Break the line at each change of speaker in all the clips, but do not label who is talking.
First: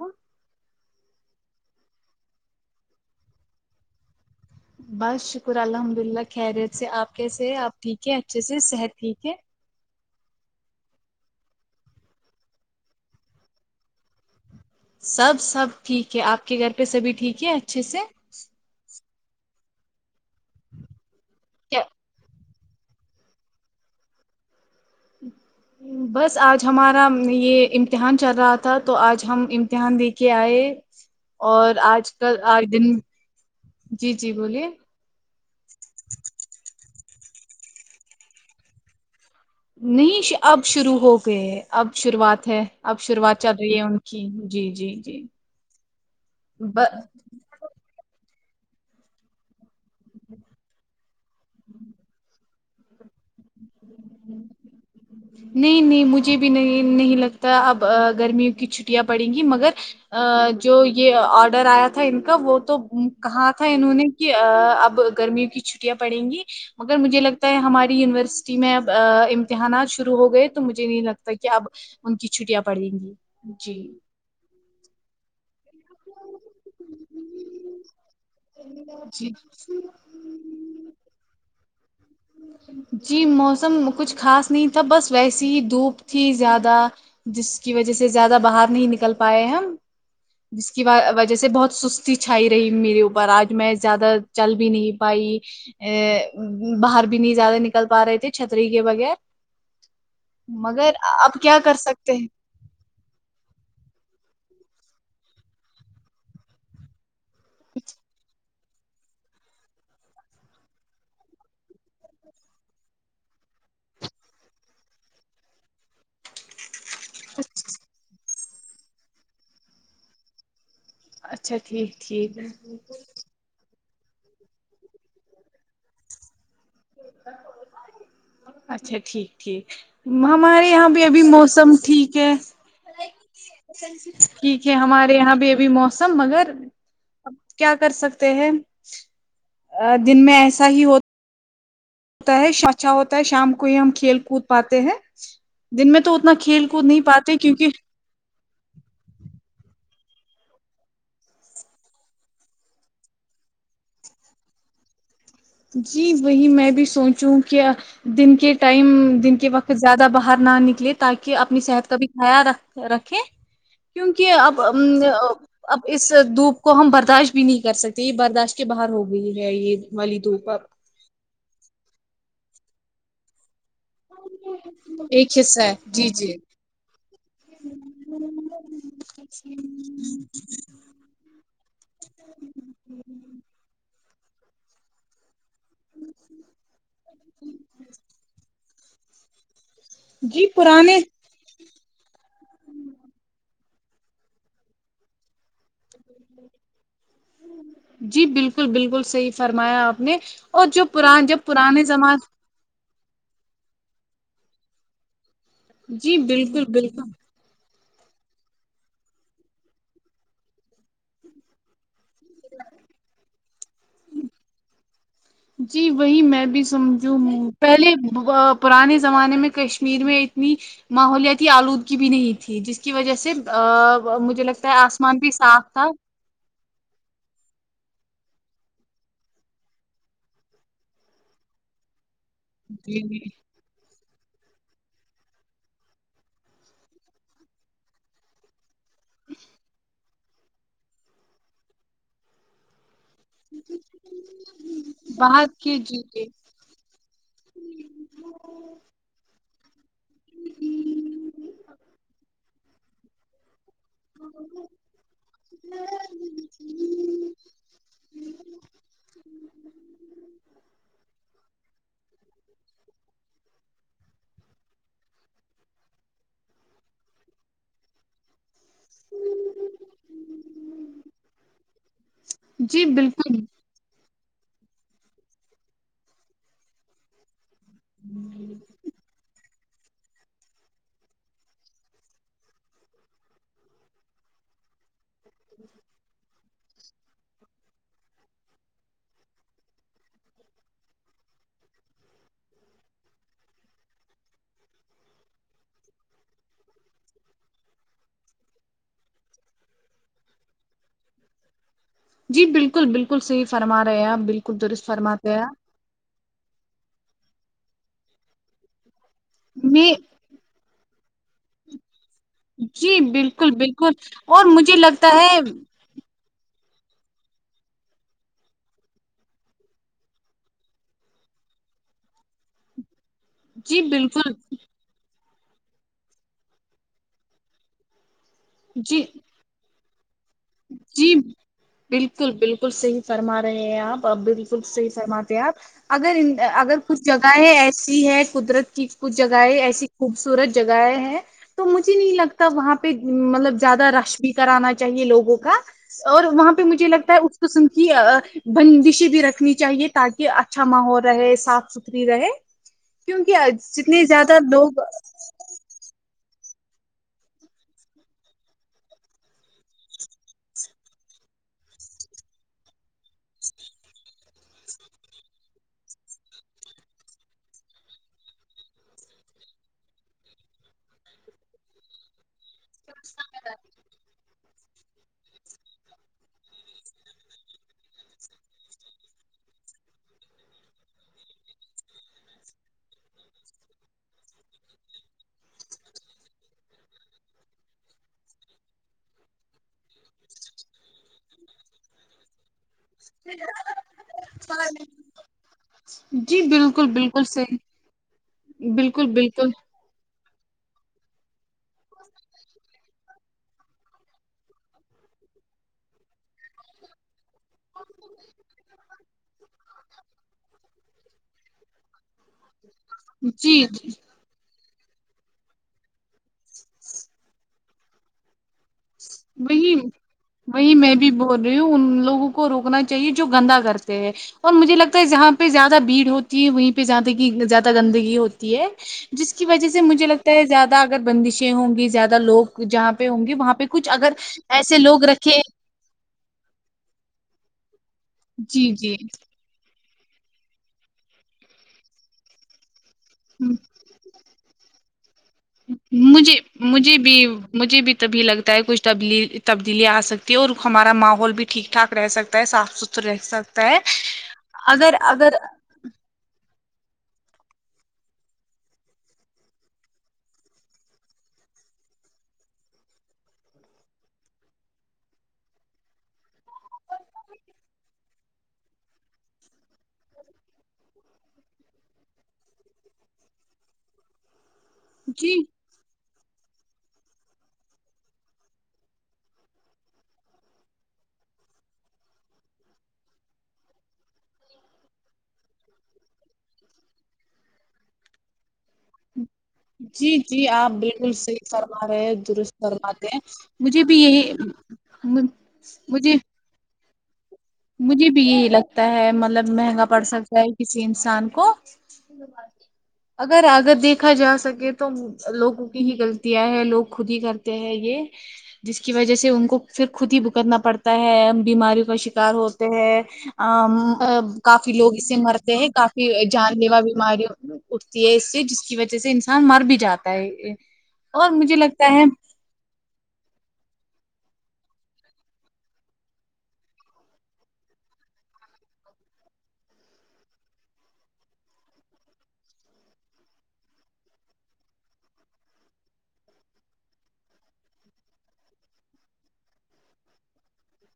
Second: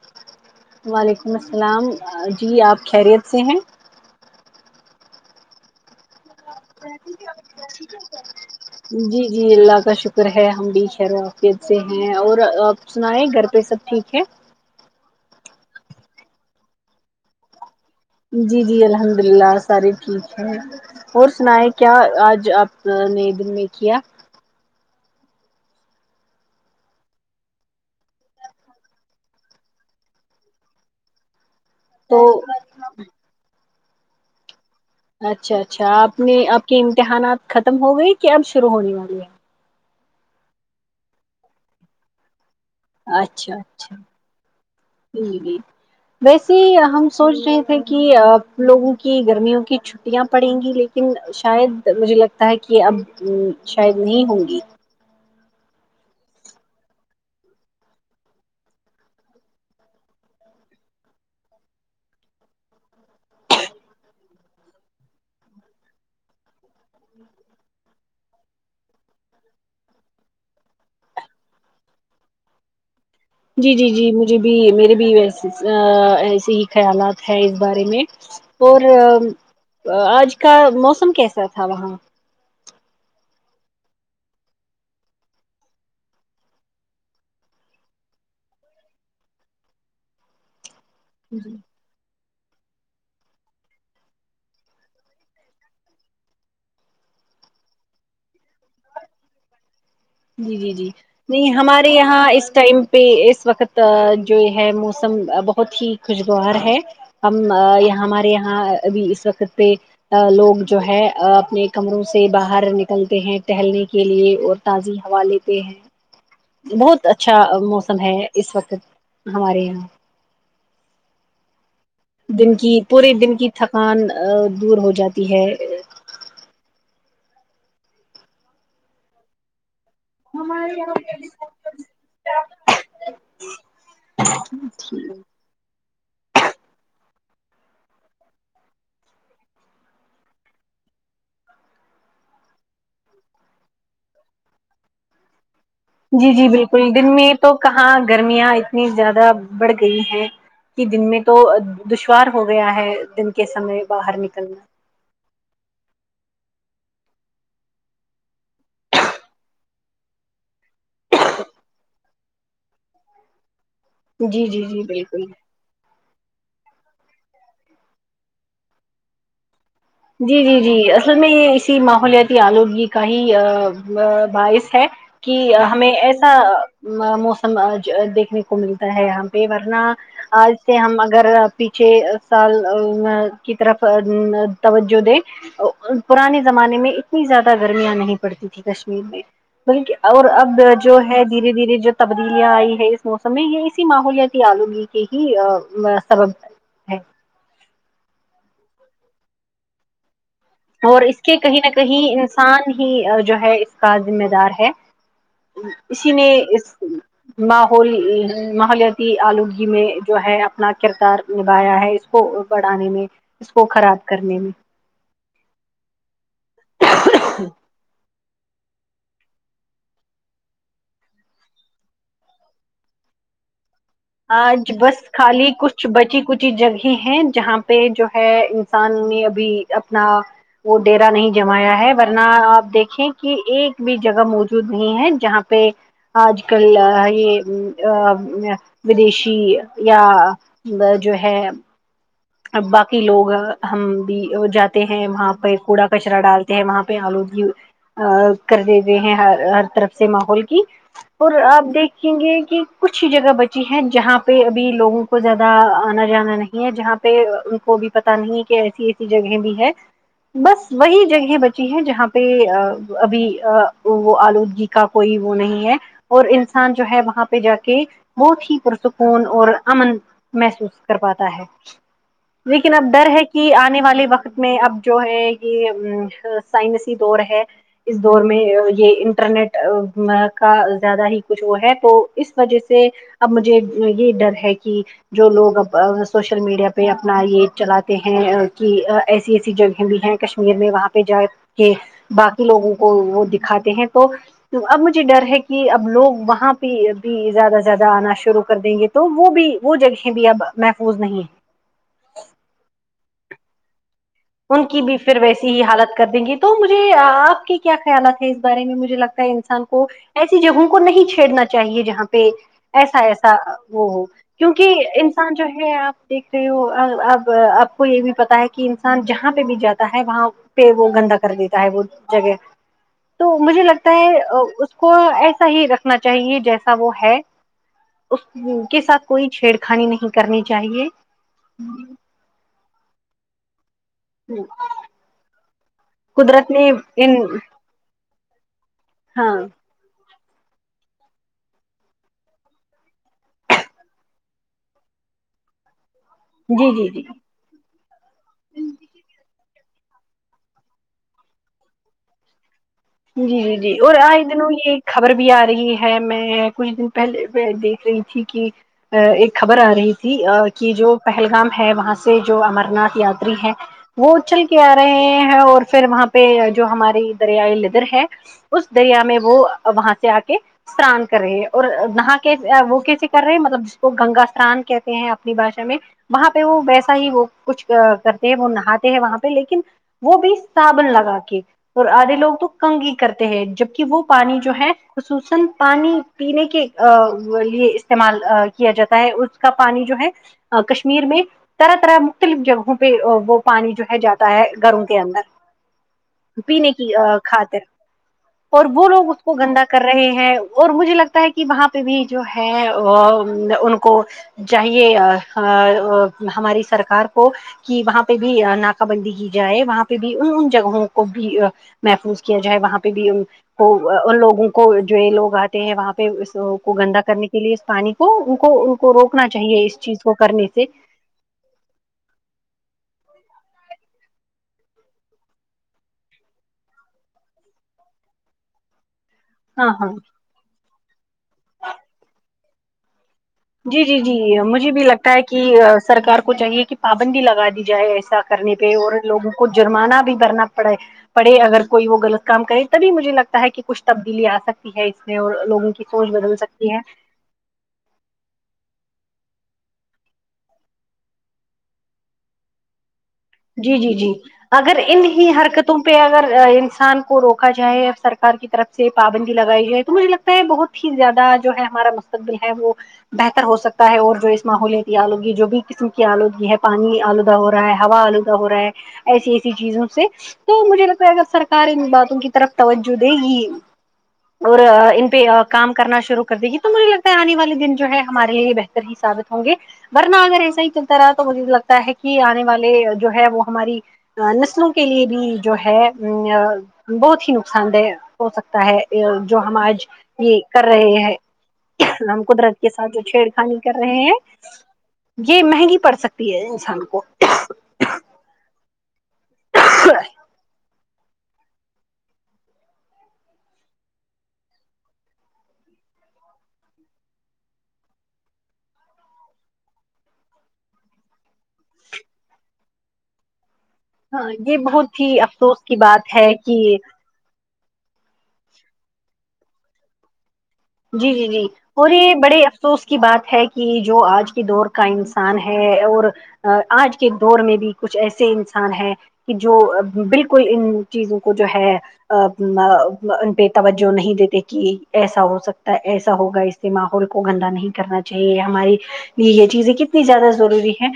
ہ
وعلیکم السلام جی آپ خیریت سے ہیں
بس شکر الحمد اللہ خیریت سے آپ کیسے ہے آپ ٹھیک ہے اچھے سے صحت
جی
ٹھیک ہے
جی اللہ کا شکر ہے ہم بھی خیر عافیت سے ہیں اور آپ سنائیں گھر پہ سب ٹھیک ہے
سب سب ٹھیک ہے آپ کے گھر پہ سبھی ٹھیک ہے اچھے سے
جی جی الحمد اللہ سارے ٹھیک ہے اور سنائے کیا آج آپ [unintelligible]
ہ [inaudible] بس آج ہمارا یہ امتحان چل رہا تھا تو آج ہم امتحان دے کے آئے اور آج
تو
کل آج دن جی جی بولیے
اچھا اچھا آپ نے آپ کے امتحانات ختم ہو گئے کہ اب شروع ہونے والی ہیں
نہیں اب شروع ہو گئے ہے اب شروعات ہے اب
ہیں
شروعات چل
اچھا
رہی ہے
اچھا
ان کی جی جی جی
ویسے ہم سوچ رہے تھے کہ لوگوں کی گرمیوں کی چھٹیاں پڑیں گی لیکن شاید مجھے لگتا ہے کہ یہ اب شاید نہیں ہوں گی
ہ [inaudible] نہیں نہیں مجھے بھی نہیں نہیں لگتا اب گرمیوں کی چھٹیاں پڑیں گی مگر آ جو یہ آرڈر آیا تھا ان کا وہ تو کہا تھا انہوں نے کہ اب گرمیوں کی چھٹیاں پڑیں گی مگر مجھے لگتا ہے ہماری یونیورسٹی میں اب امتحانات شروع ہو گئے تو مجھے نہیں لگتا کہ اب ان کی چھٹیاں پڑیں گی
جی جی جی مجھے بھی میرے بھی و ایسے ہی خیالات ہے اس بارے میں اور
جی
آج کا موسم کیسا تھا وہاں
جی موسم کچھ خاص نہیں تھا بس ویسی ہی دھوپ تھی زیادہ جس کی وجہ سے زیادہ باہر نہیں نکل پائے ہم جس کی وجہ سے بہت سست س چھائی رہی میرے اوپر آج میں زیادہ چل بھی نہیں پائی ا باہر بھی نہیں زیادہ نکل پا رہے تھے چھتری کے بغیر
جی جی جی
مگر اب
نہیں
کیا کر
ہمارے
سکتے
یہاں
ہیں
اس ٹائم پہ اس وقت جو ہے موسم بہت ہی خوشگوار ہے ہم یہ ہمارے یہاں ابھی اس وقت پہ لوگ جو ہے اپنے کمروں سے باہر نکلتے ہیں ٹہلنے کے لیے اور تازی ہوا لیتے ہیں بہت اچھا موسم ہے اس وقت ہمارے یہاں
اچھا ٹھیک ٹھیک
دن کی پورے دن کی تھکان دور ہو جاتی ہے
اچھا ٹھیک ٹھیک ہمارے یہاں بھی ابھی موسم ٹھیک ہے ٹھیک ہے ہمارے یہاں بھی ابھی مو سم مگر اب کیا کر سکتے ہیں ا دن میں ایسا ہی ہو تا ہے اچھا ہوتا ہے شام کو ہی ہم کھیل کود پاتے ہیں دن میں تو
جی
اتنا
جی
کھیل کود
بالکل
نہیں
دن میں
پاتے
تو
کیونکہ
کہاں گرمیاں اتنی زیادہ بڑھ گئی ہیں کی دن میں تو دشوار ہو گیا ہے دن کے سمے باہر نکلنا
جی وہی میں بھی سوچوں کیا دن کے ٹائم دن کے وقت زیادہ باہر نہ نکلے تاکی اپنی صحت کا بھی خیال رکھ رکھیں کیونکی
جی
اب
جی جی
امم
بالکل
اب اس دھوپ کو ہم برداشت بھی نہیں کر سکتے یے برداشت کے باہر ہو گئی ہے یے
جی جی جی اصل میں یے اسی ماحولیاتی آلودگی کا ہی باعث ہے کہ
ایک حصہ ہے
ہمیں
جی
ایسا
جی
ا موسم ا ج دیکھنے کو ملتا ہے ہم یہاں پے ورنہ آج سے ہم اگر پیچھے سال کی طرف توجہ دے پرانے زمانے میں اتنی زیادہ گرمیاں نہیں پڑتی تھیں کشمیر میں بلکی اور
جی
اب جو
پرانے
ہے دھیرے دھیرے جو تبدیلیاں آئی ہے اس موسم میں یے اسی ماحولیاتی آلودگی کے ہی سبب ہے
جی بالکل بالکل صحیح فرمایا آپ نے اور جو
اس
پران
کے
جب
کہیں نہ
پرانے
کہیں
زمان
انسان ہی جو ہے اس کا ذمہ دار ہے اسی
جی
نے
بالکل
اس
بالکل
ماحول ماحولیاتی آلودگی میں جو ہے اپنا کردار نبایا ہے کو بڑھانے میں اس کو خراب کرنے میں
جی وہی میں بھی سمجھوں پہلے پرانے زمانے میں کشمیر میں اتنی ماحولیاتی آلود کی بھی نہیں تھی جس کی وجہ سے آ
آج بس خالی کچھ بچی کچھ ا جگہ ہے جہاں پے جو ہے انسان نے ابھی اپنا وہ ڈیرا نہیں جمایا ہے ورنہ آپ
جی
دیکھیں
جی
کی ایک بھی جگہ موجود نہیں ہے جہاں پے آج کل یے امم ودیشی یا جو ہے باقی لوگ ہم بھی جاتے ہیں وہاں
باہر
پے
کے
کوڑا
جی
کچرا
جی
ڈالتے ہیں وہاں پے آلودگی ا کر دیے ہوئے ہیں ہر ہر طرف سے ماحول کی اور آپ دیکھیں گے کی کچھ ہی جگہ بچ چی ہیں جہاں پے ابھی لوگوں کو زیادہ آنا جانا نہیں ہے جہاں پے ان کو پتہ نہیں کہ ایسی ایسی جگہیں بھی ہیں بس وہی جگہیں بچی ہیں جہاں پے ابھی ا وہ آلودگی کا کوئی وہ نہیں ہے اور انسان جو ہے وہاں پے جا کے بہت ہی پرسکون اور امن محسوس کر پاتا ہے لیکن
جی
اب ڈر ہے
بالکل
کی آ آنے والے وقت میں اب جو ہے یے سائنسی دور ہے اس دور میں یے انٹرنیٹ امم کا زیادہ ہی کچھ وہ ہے تو اس وجہ سے اب مجھے یہ بھی ڈر ہے کی جو لوگ اب سوشل میڈیا پے اپنا یے چلاتے ہیں کی ایسی ایسی جگہیں بھی ہیں کشمیر میں وہاں پے جائے کی باقی لوگوں کو وہ دکھاتے ہیں تو تو اب مجھے ڈر ہے کی اب لوگ وہاں پے بھی زیادہ زیادہ آنا شروع کر دیں گے تو وہ بھی وہ جگہیں بھی اب محفوظ نہیں ہے
جی بالکل بالکل صحیح فرما رہے آپ بل
ان کی بھی پھر ویسی ہی حالت کر دیں گی تو مجھے آپ کے کیا خیالات ہے اس بارے میں مجھے لگتا ہے انسان کو
میں
ایسی جگہوں کو نہیں چھیڑنا چاہئے جہاں پہ
جی
ایسا ایسا
بالکل بالکل
وہ ہو
اور
کیونکہ
مجھے لگتا
انسان جو ہے آپ دیکھ رہے ہو ہو اب آپ کو یہ بھی پتا ہے کہ جہاں پہ بھی جاتا ہے وہاں پہ وہ گندا کر دیتا ہے وہ جگہ تو مجھے
جی
لگتا ہے
بالکل
اس کو ایسا ہی رکھنا چاہیے جیسا وہ ہے اس کے
جی
ساتھ کوئی چھیڑ کھانی نہیں کرنی چاہیے
جی بالکل بالکل صحیح فرما رہے ہیں آپ بالکل صحیح فرماتے ہیں آپ اگر
قدرت نے
اگر کچھ
ان
جگہیں ایسی ہے قدرت کی کچھ
ہاں
جگہیں ایسی خوبصورت جگہیں ہیں تو مجھے نہیں لگتا وہاں پہ مطلب زیادہ رش بھی کرانا چاہیے لوگوں کو کا اور وہاں پہ
جی
مجھے
جی جی
لگتا ہے سم کی بندشی بھی رکھنی چاہیے تاکہ اچھا ماحول رہے صاف ست اتری رہے
جی
کیونکہ
جی جی اور
جتنے
اے
زیادہ
دن یہ
لوگ
خبر بھی آ رہی ہے میں کچھ دن پہلے دیکھ رہی تھی کہ ایک خبر آ رہی تھی کہ جو پہلگام ہے وہاں سے جو امر ناتھ یاتری ہے وہ اچھل کے آ رہے ہیں اور پھر وہاں پہ جو ہماری دریائے ل ہے اس دریا میں وہ وہاں سے آ کے سنان کر رہے ہے اور نہا کے وہ کیسے کر رہے ہیں مطلب جس کو گنگا سے اسنان کہتے ہیں اپنی بھاشا میں وہاں پہ وہ ویسا ہی وہ کچھ کرتے ہیں وہ نہاتے ہیں وہاں پہ لیکن وہ بھی صابن لگا کے اور آدھے لوگ تو کنگی کرتے ہیں جب کہ وہ پانی جو ہے خصوصا پانی پینے کے لیے استعمال کیا جاتا ہے اس کا پانی جو ہے کشمیر میں طرح طرح مختلف جگہوں پہ وہ پانی جو ہے جاتا ہے گھروں کے اندر
جی بالکل بالکل
کھا کر
صحیح
اور وہ
بالکل
لوگ اس کو
بالکل
گندا کر رہے ہیں اور مجھے لگتا ہے کہ وہاں پہ بھی جو ہے ان کو چاہیے ہماری سرکار کو کہ وہاں پہ بھی ناکہ بندی کی جائے وہاں پہ بھی ان ان جگہوں کو بھی محفوظ کیا جائے وہاں پہ بھی ان
جی
کو
جی
ان لوگوں کو کو جو لوگ آتے ہیں وہاں پہ اس کو گندا کرنے کے لیے اس پانی کو ان کو کو روکنا چاہیے
وہی
اس چیز کو کرنے سے
وہی میں بھی بول رہی ہوں ان لوگوں کو روکنا چاہیے جو گندا کرتے ہیں اور مجھے لگتا ہے جہاں پہ زیادہ بھیڑ ہوتی ہے وہیں پہ زیادہ کہ زیادہ گندگی ہوتی ہے جس کی وجہ
ہاں
سے
ہاں
مجھے لگتا ہے زیادہ اگر بندشیں ہوں گی زیادہ لوگ جہاں پہ ہوں گے وہاں پہ
جی
کچھ
جی
اگر
جی مجھے
ایسے
بھی
لوگ
لگتا ہے
رکھے
کہ سرکار کو چاہیے کہ پابندی لگا دی جائے ایسا کرنی
جی
پے اور
جی
لوگ جرمانہ بھی بھرنا پڑے پڑے اگر کوئی وہ غلط کام کرے تبھی مجھے لگتا ہے کہ کچھ تبدیلی آ سکتی ہے اس میں اور لوگوں کی سوچ
مجھے
بدل سکتی ہے
مجھے بھی مجھے بھی تبھی لگتا ہے کچھ تبلی تبدیلی آ سکتی ہے اور ہمارا ماحول بھی ٹھیک ٹھاک رہ سکتا ہے صاف ستھرا تور سا [unintelligible]
جی جی جی اگر ان ہی حرکت تم پہ اگر انسان کو روکا جائے سرکار کی طرف سے پابندی لگائی جائے تو مجھے لگتا ہے بہت ہی زیادہ جو ہے ہمارا مستقبل ہے وہ بہتر ہو سکتا ہے اور جو اس ماحولیاتی آلودگی جو بھی قسم کی آلودگی ہے پانی آلودہ ہو رہا ہے ہوا آلودگی ہو رہا ہے ایسی ایسی چیزوں سے تو مجھے لگتا ہے اگر سرکار ان باتوں کی طرف توجہ دے گی اور ان پہ
جی
کام کرنا شروع کر دے گی تو مجھے لگتا ہے آنے والے دن جو ہے ہمارے لیے یہ بہتر ہی ثابت ہوں گے ورنہ اگر ایسا ہی چلتا رہا تو مجھے لگتا ہے کہ آنے والے جو ہے وہ ہماری نسلوں کے لیے بھی جو ہے ا بہت ہی نقصان دہ ہو سکتا ہے جو ہم آج
جی
یہ
جی
کر
آپ
رہے
بالکل صحیح
ہیں
فرما رہے ہیں
ہم قدرت
درست
کے ساتھ جو
فرماتے ہیں
چھیڑ خانی کر
مجھے بھی
رہے ہیں
یہی
یہ مہنگی پڑ
مجھے
سکتی ہے انسان کو
مجھے بھی یہی لگتا ہے مطلب مہنگا پڑ سکتا ہے کسی انسان کو اگر اگر دیکھا جا سکے تو لوگوں کی ہی غلطیاں ہیں لوگ خود ہی کرتے ہیں یہ جس کی وجہ سے ان کو پھر خود ہی بھکتنا پڑتا ہے بیماریوں کا شکار ہوتے ہیں اں عم ا
ہاں یہ
کافی لوگ
بہت
اسے
ہی
مرتے
افسوس
ہیں
کی
کافی
بات ہے
جان
کہ
لیوا بیماریوں اٹھتی ہے اس سے جس کی وجہ سے انسان مر بھی جاتا ہے
جی جی
اور
جی
مجھے
اور
لگتا ہے
یہ بڑے تو اس کی بات ہے کہ جو آج کی دور کا انسان ہے اور آج کے دور میں بھی کچھ ایسے انسان ہیں کہ جو بالکل ان چیزوں کو جو ہے ا ا ان پہ توجہ نہیں دیتے کہ ایسا ہو سک ایسا ہوگا اس سے ماحول کو گندا نہیں کرنا چاہیے ہماری یہ چیزیں کتنی زیادہ ضروری ہے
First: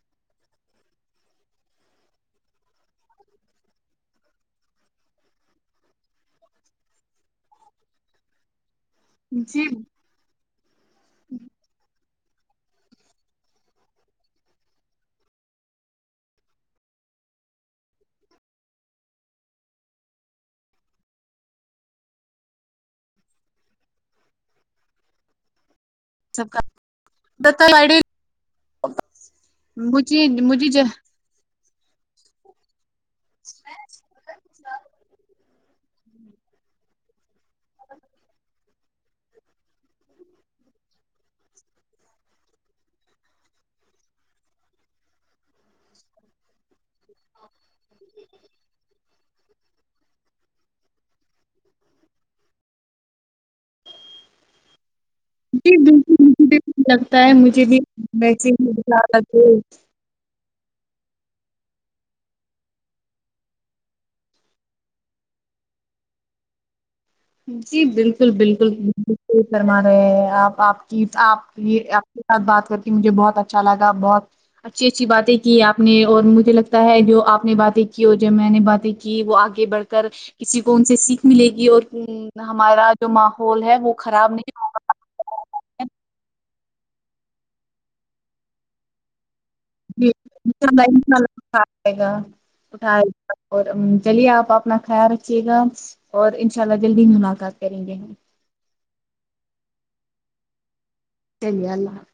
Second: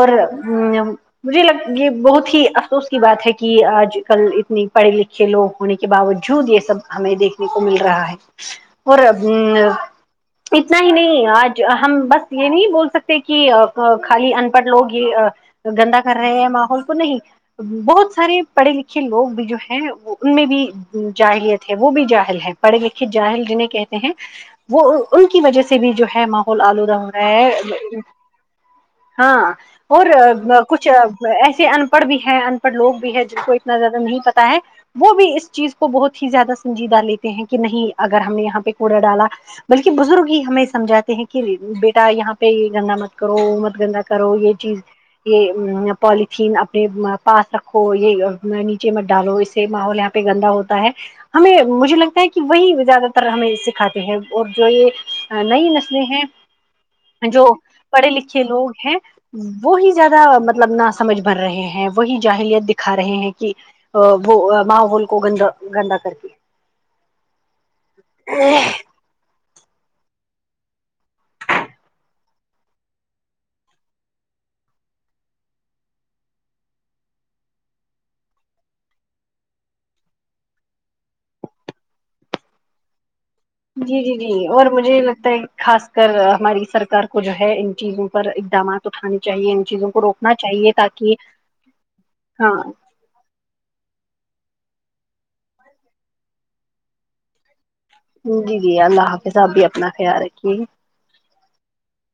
اور ام مجھے لگ یہ بہت ہی افسوس کی بات ہے کہ آج کل اتنی پڑھی لکھی کے لوگ ہونے کے باوجود یہ سب ہمیں دیکھنے کو مل رہا ہے اور اب ہمم
جی
اتنا ہی نہیں آج ہم بس یہ نہیں بول سکتے کہ خالی ان پڑھ لوگ یہ تو گندا کر رہے ہیں ماحول تو نہیں بہت سارے پڑھے لکھے لوگ بھی جو ہیں ان میں بھی جاہلیت ہے وہ بھی جاہل ہے پڑھے لکھے جاہل جنہیں کہتے ہیں وہ ان کی وجہ سے بھی جو ہے
سب کا
ماحول آلودہ ہو رہا ہے ہاں اور
مجھے مجھے جو
کچھ ایسے ان پڑھ بھی ہے ان پڑھ لوگ بھی ہے جس کو اتنا زیادہ نہیں پتا ہے وہ بھی اس چیز کو بہت ہی زیادہ سنجیدہ لیتے ہیں کہ نہیں اگر ہم نے یہاں پہ کوڑا ڈالا بلکہ بزرگ ہی ہمیں سمجھاتے ہیں کہ بیٹا یہاں پہ گندا مت کرو مت گندا کرو یہ چیز یہ پالیتھین اپنے پاس رکھو یہ نیچے مت ڈالو اس سے ماحول ہے گندا ہوتا ہے ہمیں مجھے لگتا ہے کہ وہی زیادہ تر ہمیں سکھاتے ہیں اور جو یہ نئی
جی
نسلیں ہیں
بالکل مجھے لگتا ہے
جو
مجھے بھی
پڑھے لکھے
ویسے
لوگ ہیں وہی زیادہ مطلب نہ سمجھ بھر رہے ہیں وہی جاہلیت دکھا رہے ہیں کہ وہ ماحول کو گندا گندا کر کے
جی بالکل
کے
بالکل بالکل فرما رہے ہیں آپ آپ کی آپ سے بات کر کے مجھے بہت اچھا لگا بہت اچھی اچھی باتیں کی آپ نے اور مجھے لگتا ہے جو آپ نے باتیں کی اور جب میں نے باتیں کہ وہ آگے بڑھ کر کسی کو ان سے سیکھ ملے گی اور ہمارا جو ماحول ہے وہ
جی جی
خراب
جی
نہیں
اور مجھے یہ لگتا ہے
ہوگا
خاص کر ہماری سرکار کو جو ہے ان چیزوں پر اقدامات اٹھانے چاہیے چیزوں کو
جی
روکنا
ان شاء
چاہیے
اللہ ان
تاکہ
شاء اللہ اٹھا جائے گا
ہاں
اٹھا اور چلیے آپ اپنا خیال رکھیے گا اور انشاء اللہ جلدی ہی ملاقات کریں گے ہم
جی جی اللہ حافظ آپ بھی اپنا خیال رکھیے گا
[unintelligible]